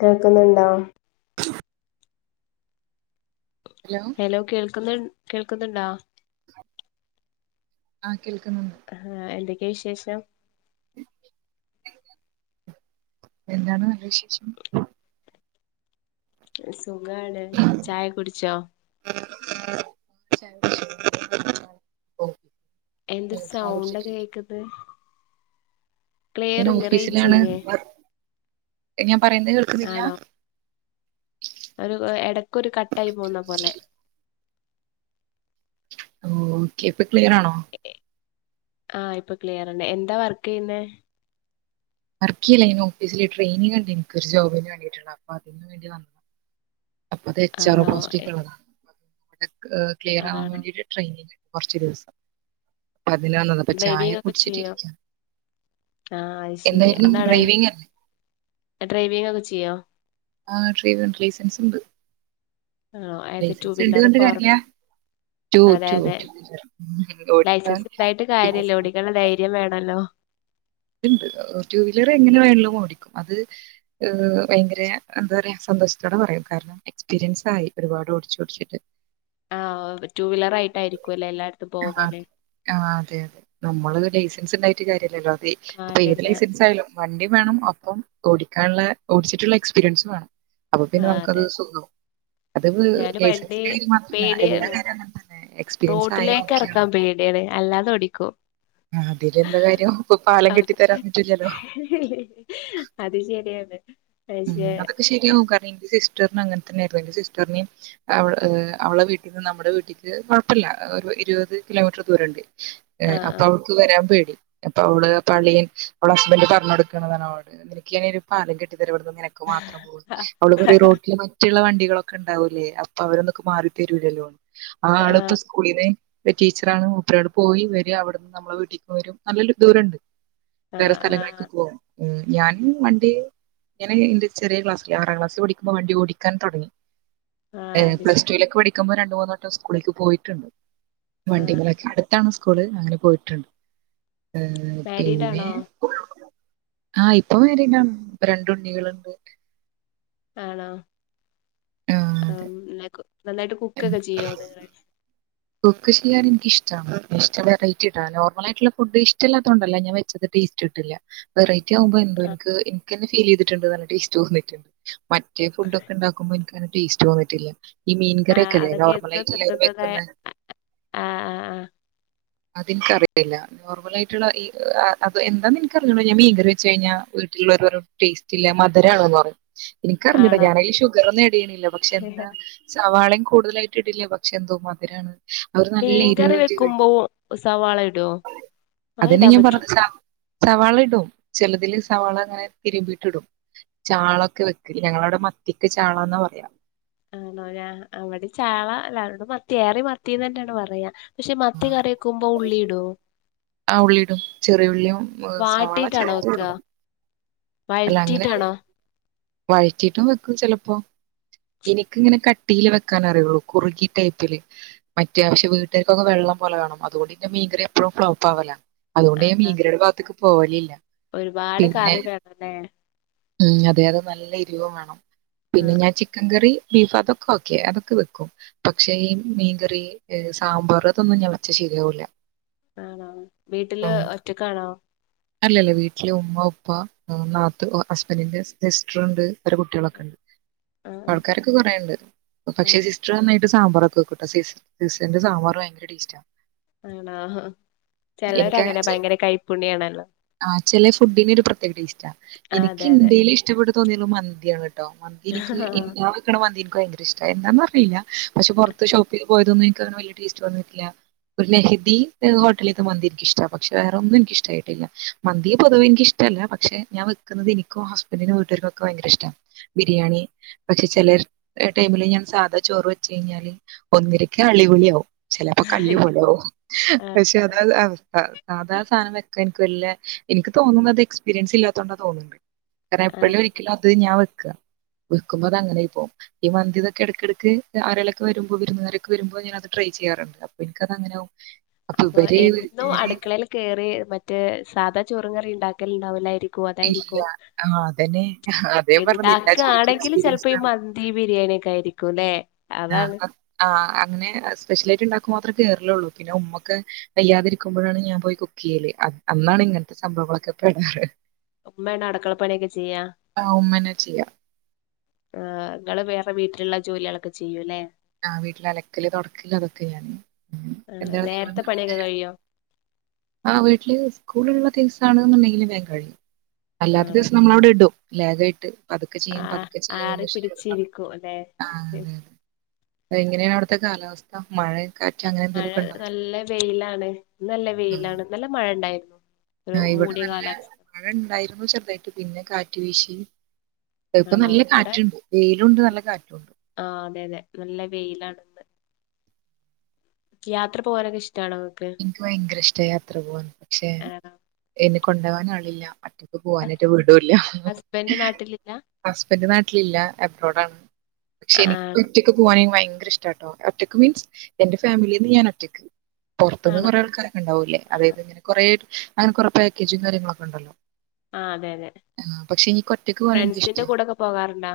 കേൾക്കുന്നുണ്ടോ? ഹലോ കേൾക്കുന്നു കേൾക്കുന്നുണ്ടാ? ആ കേൾക്കുന്നുണ്ട് ക്കെയാ വിശേഷം ഉ എന്താണ് നല്ല വിശേഷം സുഖാണ് ചായ കുടിച്ചോ? ചായ കുടിച്ചു [unintelligible] എന്തൊരു സൗണ്ടാ കേക്കത്? ഞാൻ ഓഫീസിലാണ് ഇല്ലേ വർ ഞാൻ പറയുന്നത് കേൾക്കുന്നില്ല? ആണോ ഒരു എടക്കൊരു കട്ടായി പോന്ന പോലെ ഓ ഓക്കെ ഇപ്പൊ ക്ലിയറാണോ ആഹ് ഇപ്പൊ ക്ലിയർണ്ട് എന്താ വർക്ക് ചെയ്യുന്നെ വർക്ക് ചെയ്യല്ല ഞാൻ ഓഫീസിൽ ട്രെയിനിങ് ഉണ്ട് ഇനിക്ക് ഒരു ജോബിന് വേണ്ടിയിട്ടുള്ള അപ്പോ അതിന് വേണ്ടി വന്നതാണ് അപ്പ അത് എച്ച് ആർ ഒ ആണോ പോസ്റ്റിക്കുള്ളതാ ക്ലിയർ ആവാൻ ആണോ വേണ്ടിട്ട് ട്രെയിനിങ് കുറച്ച് ദിവസം അതിന് വന്നതാ അപ്പൊ ചായ ഡ്രൈവിംഗ് ഒക്കെ ചെയ്യോ കുടിച്ചിട്ടിരിക്കാ ആഹ് അത് ശരി എന്തായിരുന്നു അതാണ് ഡ്രൈവിംഗ് അറി ചെയ്യാ ആ ഡ്രൈവിംഗ് ലൈസൻസ് ഉണ്ട് ആ ഏത് ടു ലൈസൻസ് ഉണ്ട് വീലർ കൊണ്ട് ഫോർ കാര്യമില്ല വീലറ് ടു അതെ ടു അതെ ടു വീലർ ഓടിക്കാൻ ലൈസൻസ് ഉണ്ടായിട്ട് കാര്യല്ല ഓടിക്കാനുള്ള ധൈര്യം വേണല്ലോ ത്ണ്ട് ടു വീലർ എങ്ങനെ വേണേലും ഓടിക്കും അത് ഭയങ്കര എന്താ പറയാ സപ്പോ [unintelligible] പറയും കാരണം എക്സ്പീരിയൻസ് ആയി ഒരുപാട് ഓടിച്ചിട്ടോടിച്ചിട്ട് ആ ടു വീലർ ആയിട്ടായിരിക്കുംല്ലേ എല്ലാരു ആ ആ അതെ അതെ നമ്മള് ഇത് ലൈസൻസ് ഇണ്ടായിട്ട് കാര്യ [unintelligible] ഇപ്പം ഏത് കാര്യല്ല ലൈസൻസ് ആയാലും വണ്ടീം വേണം ഒപ്പം ഓടിക്കാനുള്ള ഓടിച്ചിട്ടുള്ള എക്സ്പീരിയൻസ് വേണം അപ്പൊ ആ പിന്നെ നമുക്കത് അതെ സുഖാവും അത് ഞാന് വണ്ടി ലൈസൻസിന്റെ കാര്യം മാത്രമല്ല എല്ലാ കാര്യവും അങ്ങനെ തന്നെ എക്സ്പീരിയൻസ് ആയ ത്തിലേക്ക് ഓക്കെയാണ് ഇറക്കാൻ പേടിയാണ് അല്ലാതെ ഓടിക്കും. അതില് എന്താ കാര്യം ഇപ്പൊ പാലം കെട്ടി അത് തരാൻ പറ്റൂലല്ലോ [unintelligible] അതൊക്കെ ആ ശരിയാകും കാരണം എനിക്ക് സി സിസ്റ്ററിനും അങ്ങനെ തന്നെയായിരുന്നു എന്റെ സിസ്റ്ററിനേയും അവള് അവളുടെ വീട്ടിന് നമ്മുടെ വീട്ടിലേക്ക് കുഴപ്പമില്ല ഒരു ഇരുപത് കിലോമീറ്റർ ദൂരംഉണ്ട് അപ്പൊ ആ അവൾക്ക് വരാൻ പേടി. അപ്പൊ അവള് പള്ളിയിൽ അവള് ഹസ്ബൻഡ് പറഞ്ഞ കൊടുക്കണതാണ് അവള് നിനക്ക് ഞാൻ ഒരു പാലം കെട്ടിയ നിനക്ക് മാത്രം പോകാം. ആ അവളിപ്പോ റോഡില് മറ്റുള്ള വണ്ടി ക്കെ ഉണ്ടാവുല്ലേ? അപ്പൊ അവരന്നൊക്കെ മാറി തരൂല്ലലോ? ആ ആളിപ്പോ സ്കൂളിന്നേ ടീച്ചറണ്. മുപ്പരവിടെ പോയി വരി അവിടുന്ന് നമ്മളെ വീട്ടിലേക്ക് വരും നല്ലൊരു ദൂരം ഉണ്ട്. ആ വേറെ സ്ഥലങ്ങളേക്കൊ ആ പോവും. ഞനും വണ്ടി ഞാൻ എന്റെ ചെറിയ ക്ലാസ്സിൽ ആറാം ക്ലാസിൽ പഠിക്കുമ്പോ വണ്ടി ഓടിക്കാൻ തുടങ്ങി. ആ, അത് ശ പ്ലസ് ടു വിലൊക്കെ പഠിക്കുമ്പോ രണ്ടുമൂന്നു വെട്ടം സ്കൂളിലേക്ക് പോയിട്ടുണ്ട്. ആ വണ്ടിമലക്ക് അടുത്താണ് സ്കൂള് അങ്ങനെ പോയിട്ടുണ്ട്. ഏഹ് പിന്നെ മാരിഡാണോ? ആ ഇപ്പ മാരിഡാണ്. രണ്ടു ഉണ്ണികളുണ്ട്. ആണോ? ആ നന്നായിട്ട് ഉം കുക്കൊക്കെ ചെയ്യോ നിങ്ങൾ? കുക്ക് ചെയ്യാൻ എനിക്ക് ഇഷ്ടമാണ്. ഇഷ്ടം വെറൈറ്റി ഇടാന്. നോർമലായിട്ടുള്ള ഫുഡ് ഇഷ്ടമാത്ത കൊണ്ടല്ല ഞാൻ വെച്ചത് ടേസ്റ്റ്‌ കിട്ടില്ല. വെറൈറ്റി ആവുമ്പോ എന്തോ ആ എനിക്ക് ക്ക് തന്നെ ഫീൽ ചെയ്തിട്ടുണ്ട് നല്ല ടേസ്റ്റ് തോന്നിട്ട് മറ്റേ ഫുഡൊക്കെ ഉണ്ടാക്കുമ്പോ എനിക്ക് ടേസ്റ്റ് തോന്നിട്ടില്ല. ഈ ആ മീൻകറിയൊക്കെ അല്ലേ അതൊക്കെ എന്നും നോർമലായിട്ടു തിന്നുന്നത് വെക്കുന്നത്. ആ ആ ആ അതെനിക്കറിയില്ല. നോർമൽ ആയിട്ടുള്ള ഈ അത് എന്താന്ന് എനിക്കറിഞ്ഞൂടാ. ഞാൻ മീൻങ്കറി വെച്ചുകഴിഞ്ഞാൽ ഒരു ള്ളവരു പറയും മധുരമാണെന്നു പറയും. ആ എനിക്കറിഞ്ഞുടാ ആണോ ഞാൻ അതിന് ഷുഗർ ഒന്നു ഇടണില്ല. പക്ഷെ എന്താ സവാള കൂടുതലായിട്ട് ഇടില്ല. പക്ഷെ എന്തോ മധുരമാണ്. മീൻകറി വെക്കുമ്പോ സവാള ഇടുവാ? ആ അതന്നെ ഇടാൻ ഞാൻ പറ്റും. പറഞ്ഞത് സ സവാള ഇടും. ചെലതിൽ സവാള അങ്ങനെ തിരുമ്പിട്ട്ഇടും. ചാളയെക്കെ വെക്കില്ലേ? ഞങ്ങളടെ മത്തിക്ക് ചാന്നാ പറയ. ആണോ ഞ അവിടെ ചാള എല്ലായിടത്തും മത്തി യേറി മത്തിന്ന് തന്നെയാണ് പറയാ. പക്ഷെ മത്തി കറി വെയ്ക്കുമ്പോ ഉള്ളിയിടുവോ? ആ ഉള്ളിടും. ചെറിയ ഉള്ളിയും സവാള ചെ ഇടും. വഴറ്റിട്ടാണോ? വഴറ്റിട്ടും വെക്കും ചിലപ്പോ. എനിക്കിങ്ങനെ കട്ടില് വെക്കാനേ അറിയുള്ളൂ. കുറുകി ടൈപ്പില്. അത്യാവശ്യം വീട്ടുകാർക്കൊവെള്ളം ലെ വേണം. അതുകൊണ്ട് മീൻ എപ്പോഴും ഫ്ളോപ്പ് ആവലാ. അതുകൊണ്ട് ആഹ് മീൻങ്കറിയുടെ ഭാഗത്തേക്ക് പോകലില്ല. ഒരുപാട് കറിവേണല്ലേ? ഉം. അതെ അത് നല്ല എരിവും വേണം. പിന്നെ ആഹ് ഞാൻ ചിക്കൻ കറി ബീഫ് അതൊക്കെ ഓക്കെ അതൊക്കെ വെക്കും. പക്ഷേ ഈ മീൻകറി, സാമ്പാർ, അതൊന്നും ഞാൻ വെച്ചാ ശരി യാവുല. ആണോ. വീട്ടില് ഒറ്റക്കാണോ? അല്ലല്ല വീട്ടില് ഉമ്മ, ഉപ്പ, നാത്ത ഹസ്ബന്റിന്റെ സിസ്റ്റർ ഉണ്ട്. അവരുടെ കുട്ടികളൊക്കെയുണ്ട്. ആഹ് ആൾക്കാരൊക്കെ കൊറേയുണ്ട് പക്ഷെ അതെ സിസ്റ്റർന്നായി സാമ്പാറൊക്കെ വെയ്ക്കുട്ടോ. സിസ്റ്ററിന്റെ സാമ്പാറ് ഭയങ്കര ടേസ്റ്റാ. ആണോ ഹ ചിലവരങ്ങനെയാ ഭയങ്കര കൈപ്പുണ്യാണല്ലോ. ആ ചില ഫുഡിന് ഒരു പ്രത്യേക ടേസ്റ്റാ. ആഹ് എനിക്ക് അതെ അതെ ഇന്ത്യയിൽ ഇഷ്ടപ്പെട്ടു തോന്നിയത് മന്തിയാണ് [inaudible] മന്തി എനിക്ക് [inaudible] വെക്കണ മന്തിയുണ്ട് ഭയങ്കര ഇഷ്ട എന്താന്നറിയില്ല പക്ഷെ പുറത്ത് ഷോപ്പിൽ പോയതൊന്നും എനിക്ക് വലിയ ടേസ്റ്റ് വന്നിട്ടില്ല ഒരു ലെഹദി ഹോട്ടലിന്ന് മന്തി എനിക്കിഷ്ടാ പക്ഷെ വേറൊന്നും എനിക്ക് ഇഷ്ടമായിട്ടില്ല മന്തി പൊതുവെ എനിക്ക് ഇഷ്ടമല്ല പക്ഷെ ഞാൻ വെക്കുന്നത് എനിക്കോ ഹസ്ബൻഡിനും വീട്ടുകാർക്കും ഒക്കെ ഭയങ്കര ഇഷ്ട ബിരിയാണി പക്ഷെ ചില ടൈമിൽ ഞാൻ സാധാ ചോറ് വെച്ച് കഴിഞ്ഞാൽ ഒന്നരക്ക് അളിപൊളി ആവും ചിലപ്പോ കല്ല് പോലോ ആവും ആഹ് പക്ഷെ അതാ അവസ്ഥ സാധാ സാധനം വെക്ക എനിക്ക് തോന്നുന്നത്ത് എക്സ്പീരിയൻസ് ഇല്ലാത്തോണ്ട തോന്നുന്നുണ്ട് കാരണം ആഹ് എപ്പോഴും ഒരിക്കലും അത് ഞാൻ വെയ്ക്കുമ്പോ അത് അങ്ങനെ പോകും ഈ മന്തി ഇതൊക്കെ ഇടയ്ക്കിടക്ക് ആളുകളൊക്കെ വരുമ്പോ വിരുന്നുകാരൊക്കെ വരുമ്പോ ഞാനത് ട്രൈ ചെയ്യാറുണ്ട് എനിക്ക് അത് അങ്ങനെയാവും അപ്പൊ എന്നും അടുക്കളയിൽ കേറി മറ്റേ സാധാ ചോറും കറി ഉണ്ടാക്കലുണ്ടാവൂലായിരിക്കും ഇല്ല. അതായിരിക്കും ആ അതന്നെ. അതേ ഞാൻ പറഞ്ഞത് എല്ലാ ജോലിക്കും ഉണ്ടാക്കയാണെങ്കിൽ എക്സ്പീരിയൻസ് ചിലപ്പോ ഈ മന്തി ബിരിയാണി ഒക്കെ ആയിരിക്കും [inaudible] ആ ആ അങ്ങനെ സ്പെഷ്യലായിട്ട് ഉണ്ടാക്കും മാത്രം കേയറുള്ളൂ പിന്നെ ഉമ്മൊക്കെ വയ്യാതിരിക്കുമ്പോഴാണ് ഞാൻ പോയി കുക്ക് ചെയ്യൽ അന്നാണ് ഇങ്ങനത്തെ സംഭവങ്ങളൊക്കെ [inaudible] ഉമ്മ ആണോ അടുക്കള പണിയൊക്കെ ചെയ്യാ ആ ഉമ്മന്നെ ചെയ്യും. നിങ്ങൾ വേറെ വീട്ടിലുള്ള ജോലികളൊക്കെ ചെയ്യും അല്ലേ ആ വീട്ടിൽ അലക്കൽ തുടക്കൽ അതൊക്കെ ഞാൻ ആഹ് എന്താണ് നിങ്ങൾ നേരത്തെ പണിയൊക്കെ വീട്ടിൻ്റെ കഴിയോ ആ വീട്ടിൽ സ്കൂൾ ഉള്ള ദിവസം ആണെങ്കിൽ വേഗം കഴിയും അല്ലാത്ത ആണോ ദിവസം നമ്മൾ അവിടെ ഇടും ലാഖായിട്ട് പതുക്കെ ചെയ്യാം ആഹ് പതുക്കെ ആറി ചെയ്യാം [inaudible] പിടിച്ചിരിക്കും അല്ലെ [inaudible] ആ എങ്ങനെയാണ് അവിടുത്തെ കാലാവസ്ഥ മഴ കാറ്റ് അങ്ങനെ എന്തെലും മഴ ഒക്കെ ഉണ്ടോ നല്ല വെയിലാണ് നല്ല ഉം. വെയിലാണ് ഇന്നലെ മഴ ഉണ്ടായിരുന്നു ആ ഇവിടെ നല്ല ഇവിടെ ഉണ്ടായിരുന്നു ചെറുതായിട്ട് പിന്നെ കാറ്റ് വീശി ഇപ്പൊ ആണോ നല്ല ഇവിടെ കാറ്റുണ്ട് വെയിലുണ്ട് നല്ല കാറ്റുണ്ട് ആഹ് അതെ അതെ നല്ല വെയിലാണ് ഇപ്പെ യാത്ര പോകാനൊക്കെ ഇഷ്ടം എനിക്ക് ഭയങ്കര ഇഷ്ട യാത്ര പോവാൻ പക്ഷെ ആണോ എന്നെ കൊണ്ടുപോകാൻ ആളില്ല മറ്റ പോവാനായിട്ട് വീടുമില്ല ഹസ്ബൻഡ് നാട്ടിലില്ല ഹസ്ബൻഡ് നാട്ടിലില്ല അബ്രോഡ് ആണ് പക്ഷെ എനിക്ക് ആഹ് ഒറ്റൊക്കെ പോവാനേ ഭയങ്ക ഭയങ്കര ഇഷ്ടാട്ടോ ഒറ്റക്ക് മീൻസ് എന്റെ ഫാമിലി നിന്ന് ഞാൻ ഒറ്റക്ക് പുറത്തു നിന്ന് ആണോ കൊറെ ആൾക്കാരൊക്കെ ഉണ്ടാവൂല്ലേ അതായത് കൊറേ അങ്ങനെ കൊറെേ പാക്കേജും കാര്യങ്ങളൊക്കെ ഉണ്ടല്ലോ ആഹ് അതെ അതെ ആ പക്ഷെ എനിക്ക് ഒറ്റക്ക് പോകാനാ ഫ്രണ്ട്സിന്റെ എനിക്കിഷ്ടം കൂടെക്കെ പോകാറുണ്ടോ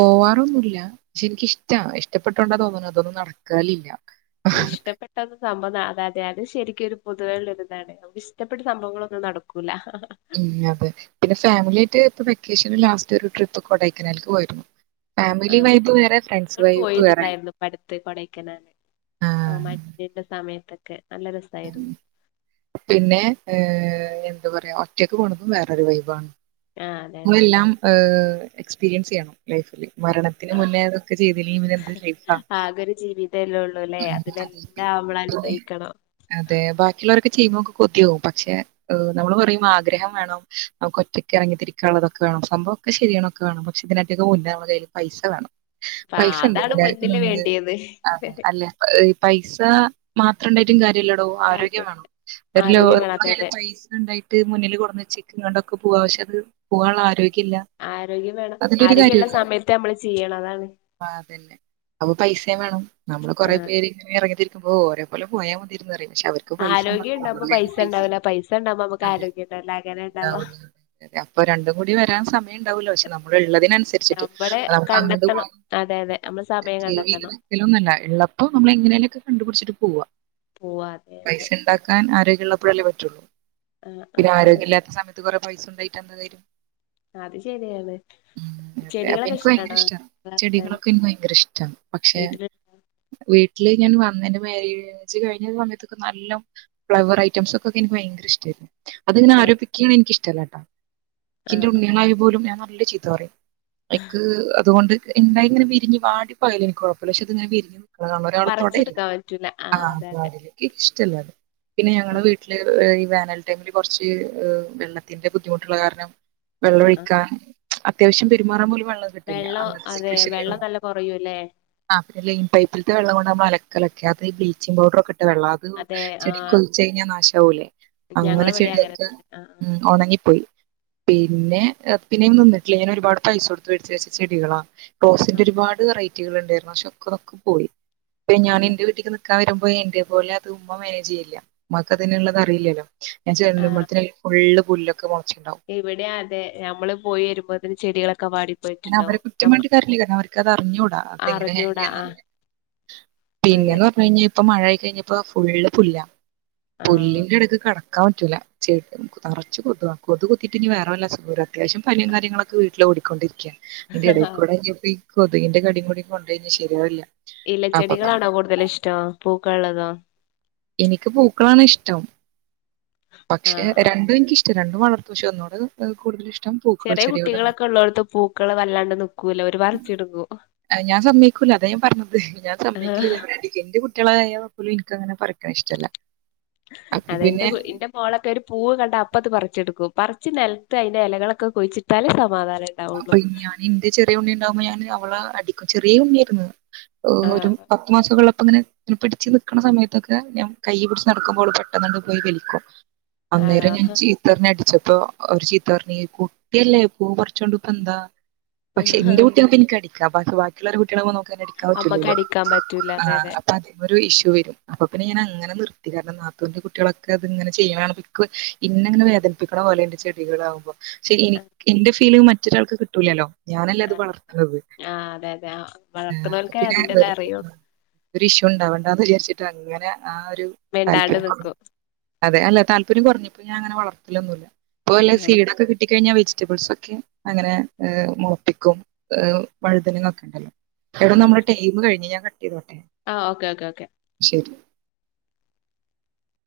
പോവാറൊന്നുമില്ല പക്ഷെ എനിക്കിഷ്ട ഇഷ്ടപ്പെട്ടോണ്ട തോന്നുന്നു അതൊന്നും നടക്കലില്ല ഇഷ്ടപ്പെട്ടത് സംഭവം അതെ അതെ ശരിക്കും ഒരു പൊതുവെ ഉള്ള ഇതാണ് നമുക്ക് ഇഷ്ടപ്പെട്ട സംഭവങ്ങളൊന്നും നടക്കൂല ഉം അതെ പിന്നെ ഫാമിലി ആയിട്ട് ഇപ്പ വെക്കേഷൻ ലാസ്റ്റ് ഒരു ട്രിപ്പ് കൊടൈക്കനാൽക്ക് പോയിരുന്നു ഫാമിലി വൈബ് വേറെ ഫ്രണ്ട്സ് [inaudible] വൈബ് വേറെ പോയിട്ടണ്ടായിരുന്നു പണ്ട് കൊടയ്ക്കനാൽക്ക് ആ മഞ്ഞിന്റെ സമയത്തെ പിന്നെ ഏ എന്താ പറയാ ഒറ്റയ്ക്ക് പോണതും വേറൊരു വൈബാണ് ആഹ് അതെ അതെ എല്ലാം എക്സ്പീരിയൻസ് ചെയ്യണം ലൈഫിൽ ആഹ് മരണത്തിന് ആഹ് മുന്നേ അതൊക്കെ ചെയ്തില്ലെങ്കിൽ പിന്നെ എന്ത് [inaudible] ആകൊരു ജീവിതല്ലേ ഉള്ളൂല്ലേ അതിലെല്ലാം നമ്മള് അനുഭവിക്കണം അതെ ബാക്കിയുള്ളർ ഒ ചെയ്യുമ്പോ കൊതിയാകും പക്ഷെ നമ്മൾ പറയും ആഗ്രഹം വേണം നമുക്ക് ഒറ്റയ്ക്ക് ഇറങ്ങി തിരിക്കും [inaudible] ഉള്ളതൊെക്കെ വേണം സംഭവമൊക്കെ ശരിയാണ് വേണം പക്ഷേ [inaudible] മ [inaudible] കയിൽ പൈസ വേണം അപ്പ പൈസ അതാണ് മുന്നില് ഉണ്ട് വേണ്ടിയത് [inaudible] അല്ലെ പൈസ മാത്രം ഉണ്ടായിട്ടും കാരമില്ലാട്ടോ ആരോഗ്യം കാര്യം വേണം ആരോഗ്യം വേണം അതെ അതെ [inaudible] പൈസ ഉണ്ടായിട്ട് മുന്നിൽ കൊണ്ടുവെച്ച് എങ്ങണ്ടൊക്കെ പോകവശ്യ അത് പോകാനുള്ള ആരോഗ്യം ആരോഗ്യം വേണം അതിന്റെ ഒരു ആരോഗ്യള്ള കാര്യമില്ല സമയത്ത് നമ്മള് ചെയ്യണം അതാണ് ആ അതന്നെ അപ്പൊ പൈസയും വേണം നമ്മള് കൊറെ ആഹ് പേര് ഇങ്ങന ഇറങ്ങിത്തിരിക്കുമ്പോ ഒരേ പോലെ പോയാ മതിന്ന് പറയും പക്ഷെ അവർക്ക് പൈസ ഉണ്ട ആരോഗ്യം ഉണ്ടാവുമ്പോ പൈസ ഉണ്ടാവൂല പൈസ ഉണ്ടാവുമ്പോ നമുക്ക് അതെ ആരോഗ്യം ഉണ്ടാവില്ല അങ്ങനെ ഉണ്ടാവാ അപ്പൊ രണ്ടും കൂടി വരാൻ സമയംണ്ടാവല്ലോ പക്ഷെ നമ്മ നള്ളതിനനുസരിച്ചിട്ട് നമ്മള് നമുക്ക് അങ്ങോട്ട് പോ കണ്ടെത്തണം അതെ അതെ നമ്മള് സമയം സേവെയ്ത കണ്ടെത്തണം വക്കലൊന്നുംല്ല ഉള്ളപ്പോ നമ്മള എങ്ങനെലൊക്കെ കണ്ടുപിടിച്ചിട്ട പൂവാ പോവാ അതെ അതെ പൈസ ഉണ്ടാക്കാൻ ആരോഗ്യമള്ളപ്പോഴല്ലേ പറ്റുള്ളൂ ആ ആ പിന്നെ ആ ആരോഗ്യം ഇില്ലാത്ത സമയത്ത് കൊറെ പസ ഉണ്ടായിട്ട് എന്താ കാര്യം അത് ശരിയാണ് അതെ അപ്പൊ ചെടികളൊക്കെ ൻക്ക് ഭയങ്കര ഇഷ്ടാണോ ഇഷ്ട വളർത്താൻ ചെടികളൊക്കെ ഇൻക്ക് ഭയങ്കര ഇഷ്ട പക്ഷെ വീട്ടില് വീട്ട ട്ടില് ഞാൻ വന്നതിന്റെ മാര്യേജ് കയ്ഞ്ഞ സമയത്തൊക്കെ നല്ലം ഫ്ലവർ ഐറ്റംസൊക്കെ ഇൻക്ക് ഭയങ്കര ഇഷ്ടേര്ന്നു അത്ങ്ങനെ ആ ആരോപിക്കാന് എനിക്ക്ഷ്ട്ടല്ലട്ടോ ആ ൻക്ക് ന്റെ ആ ഉണ്ണ്യളായ പോലും ഞാൻ നല്ല ചീത്ത പറയും ക്ക് അതോണ്ട് എന്തായിങ്ങനെ വിരിഞ്ഞ് വാടിപ്പോയാല് ൻക്ക് കൊഴപ്പല്ല പക്ഷെ അതിങ്ങനെ വിരിഞ്ഞ് ആ ഒരാളുംതൊടരുത് പറിച്ചെടുക്കാൻ പറ്റൂല ആ അതെ അതെ വാതില് ഇൻക്ക്ഷ്ട്ടല്ലത് പിന്നെ ഞങ്ങളെ ഉം, വീട്ടില് വേനൽ ടൈമില് കൊർച്ച് വെള്ളത്തിന്റെ ബുദ്ധിമുട്ടുള്ള കാരണം ആ ആ വെള്ളൊഴിക്കാൻ അത്യാവശ്യം പെരുമാറാൻ പോലും വെള്ളം കിട്ടില്ല അങ്ങൻത്തെ അതെ സിറ്റേഷൻലേയ്ന്നു വെള്ളം നല്ല കുറയൂല്ലേ അ പിന്നെ ലൈൻ പൈപ്പ്ത്തെ വെള്ളം കൊണ്ടമ്മ അല ക്കൊലക്കി അത് ബ്ലീച്ചിങ് പൗഡറൊക്കെട്ട വെള്ള അത് അതെ ആ ചെടിക്കൊഴിച്ചയ്ഞ്ഞ നാശാവൂലേ അങ്ങനെ ഞങ്ങളവിടെ അങ്ങനെ ചെടിയൊക്കെ തന്നെ ആ ഉം ഒണങ്ങിപ്പോയി പിന്നെ പിന്നെ ഞാൻ നിന്നിട്ടില്ല ഞാൻ ഒരുപാട് പൈസ കൊടുത്ത് വേടിച്ച് വെച്ചടികളാ ആ ആ റോസിന്റെ ഒരുപാട് വെറൈറ്റികള്ണ്ടേര്ന്നു പക്ഷെ ഒക്കെ അതൊക്കെ പോയി ഞാൻ ആണ് ന്റെ വീട്ടിന്ന് ക്ക വെരുമ്പോ എന്റെ പോലെ അത് ഉമ്മ മാനേജ് ചെയ്യില്ല ഉമ്മക്ക് അതിനുള്ളത് അറിയില്ലല്ലോ ഞാൻ ആ ചെല്ലുമത്തേന് ഫുള്ള് പുല്ലൊക്കെ മൊ ഇവിടെ അതെ ഞമ്മള് പോയി വെരുമ്പോത്തിന് ചെടിയാളൊക്കെ അ അവരെ കുറ്റം പറഞ്ഞിട്ട് കാര്യല്ല അവര് തറിഞ്ഞുടാ അതെങ്ങനെ അറിഞ്ഞൂടാ ആ [unintelligible] അതെ പിന്നെന്ന് പറഞ് കയ്ഞ്ഞാ ഇപ്പ മഴ പെയ്ത് കയ്ഞ്ഞപ്പോ ഫുള്ള് പുല്ല ആഹ് പുല്ലിന്റെടക്ക്കട ക്കാൻ പറ്റൂല്ല ചേ നറച്ചും കൊതുകാ കൊതുക് കുത്തീട്ട് ഇനി വേറെ വല്ല അസുഖവും വരാൻ അത്യാവശ്യം പനിയും കാര്യങ്ങളൊക്കെ വീട്ടില് ഓടിക്കൊണ്ടിരിക്കുവാ അതിന്റെ ഇടയിൽ കൂടെ ഇനിയിപ്പോ ഈ കൊതുകിന്റെ കടിയും കൂടി കൊണ്ടു കഴിഞ്ഞാ ശരിയാവില്ല ഇല്ല അപ്പൊ ചെടികളാണോ പിന്നെ കൂടുതല് ഇഷ്ടം പൂക്കൾ ഉള്ളതോ എനിക്ക് പൂക്കളാണ് ഇഷ്ടം പക്ഷെ ആഹ് ആഹ് രണ്ടും എനിക്ക് ഇ ഷ്ടം രണ്ടും വളർത്തും പക്ഷേ ഒന്നൂടെ കൂതല് ഇഷ്ടം പൂക്കൾ ചെറിയ ചെടിയോടാണ് കുട്ടികളൊക്കെ ഉള്ളോടത്ത് പൂക്കള് വല്ലാണ്ട് നിക്കൂല്ല അവര് പറിച്ചെടുക്കും അത് ഞാൻ സമ്മതിക്കൂല്ല അതാ ഞാൻ പറഞ്ഞത് ഞാൻ സമ്മതിക്കില്ല എന്റെ കുട്ടികളായാൽ പോലും എനിക്കങ്ങനെ പറി അതെ എന്റെ എന്റെ മോളൊക്കെ ഒരു പൂവ് കണ്ട അപ്പ അത് പറി ച്ചെടുക്കും പറിച്ച് നിലത്ത് അതിന്റെ ഇലകളൊക്കെ കൊഴിച്ചിട്ടാലെ സമാധാന അപ്പോ ഞാൻ എന്റെ ചെറിയ ഉണ്ണി ഉണ്ടാവുമ്പോ ഞാൻ അവളെ അടിക്കും ചെറിയ ഉണ്ണി ആയിരുന്നു ഓ ഒരു ആഹ് പത്ത് മാസവൊക്കെ ഉള്ള അപ്പ അങ്ങനെ പിടിച്ച് നിക്കണ സമയത്തൊക്കെ ഞാൻ കൈ പിടിച്ച് നടക്കുമ്പോൾ ഓള് പെട്ടെന്നങ്ങ് കൈ വലിക്കും ആണോ അന്നേരം ഞാൻ ചീത്ത പറഞ്ഞ് അടിച്ചപ്പോ അവര് ചീത്ത പറഞ്ഞ് കുട്ടിയല്ലേ പൂ പറി ച്ചോണ്ട് ഇപ്പോ എന്താ പക്ഷെ എന്റെ കുട്ടിയാവുമ്പോ എനിക്ക് അടിക്കാം പക്ഷേ ബാക്കിയുള്ളോരുടെ കുട്ടികളാവുമ്പോ ന ക്ക് അതിനെ അടിക്കാൻ അമ്മക്ക് പറ്റൂലല്ലോ അടിക്കാൻ പറ്റൂല ആ അതെ അതെ അപ്പോ അത് തന്നെ ഒരു ഇഷ്യൂ വരും അപ്പൊ പിന്നെ ഞാൻ അങ്ങനെ നിർത്തി കാരണം നാത്തൂന്റെ കുട്ടികളൊക്കെ അതിങ്ങനെ ചെയ്യണ കാണുമ്പ എനിക്ക് എന്നെ അങ്ങനെ നശിപ്പിക്കണ പോലെയാ എന്റെ ചെടികളാകുമ്പോ പക്ഷേ എനിക്ക് എന്റെ ഫീല് മറ്റൊരാൾക്ക് കിട്ടൂല്ലല്ലോ ഞാനല്ലേ അത് അതെ വളർത്തണത് ആഹ് അതെ അതെ ആ വളർത്തുന്നോൽക്കേ പിന്നെ അതിന്റേത് വെറുതെ അറിയുള്ളൂ ഒരു ഇഷ്യു ഉണ്ടാവണ്ടാന്ന് വിചാരിച്ചിട്ട് അങ്ങനെ ആ ഒരു മിണ്ടാണ്ട് താല്പര്യം കുറഞ്ഞു നിക്കും അതെ അല്ലെ താ ല്പര്യം കുറഞ്ഞപ്പൊ ഞാനങ്ങനെ വളർത്തലൊന്നൂല്ല ഇപ്പ വല്ലോ സീഡൊക്കെ കിട്ടിക്കഴിഞ്ഞാ വെജറ്റബിൾസൊ ക്കെ അങ്ങനെ മൊളപ്പിക്കും വഴുതനങ്ങാ ഒക്കെ ഉണ്ടല്ലോ എടാ നമ്മട ടൈമ് കഴിഞ്ഞു ഞാൻ കട്ട് ചെയ്തോട്ടെ ആഹ് ഓക്കേ ഓക്കേ ഓക്കെ [unintelligible]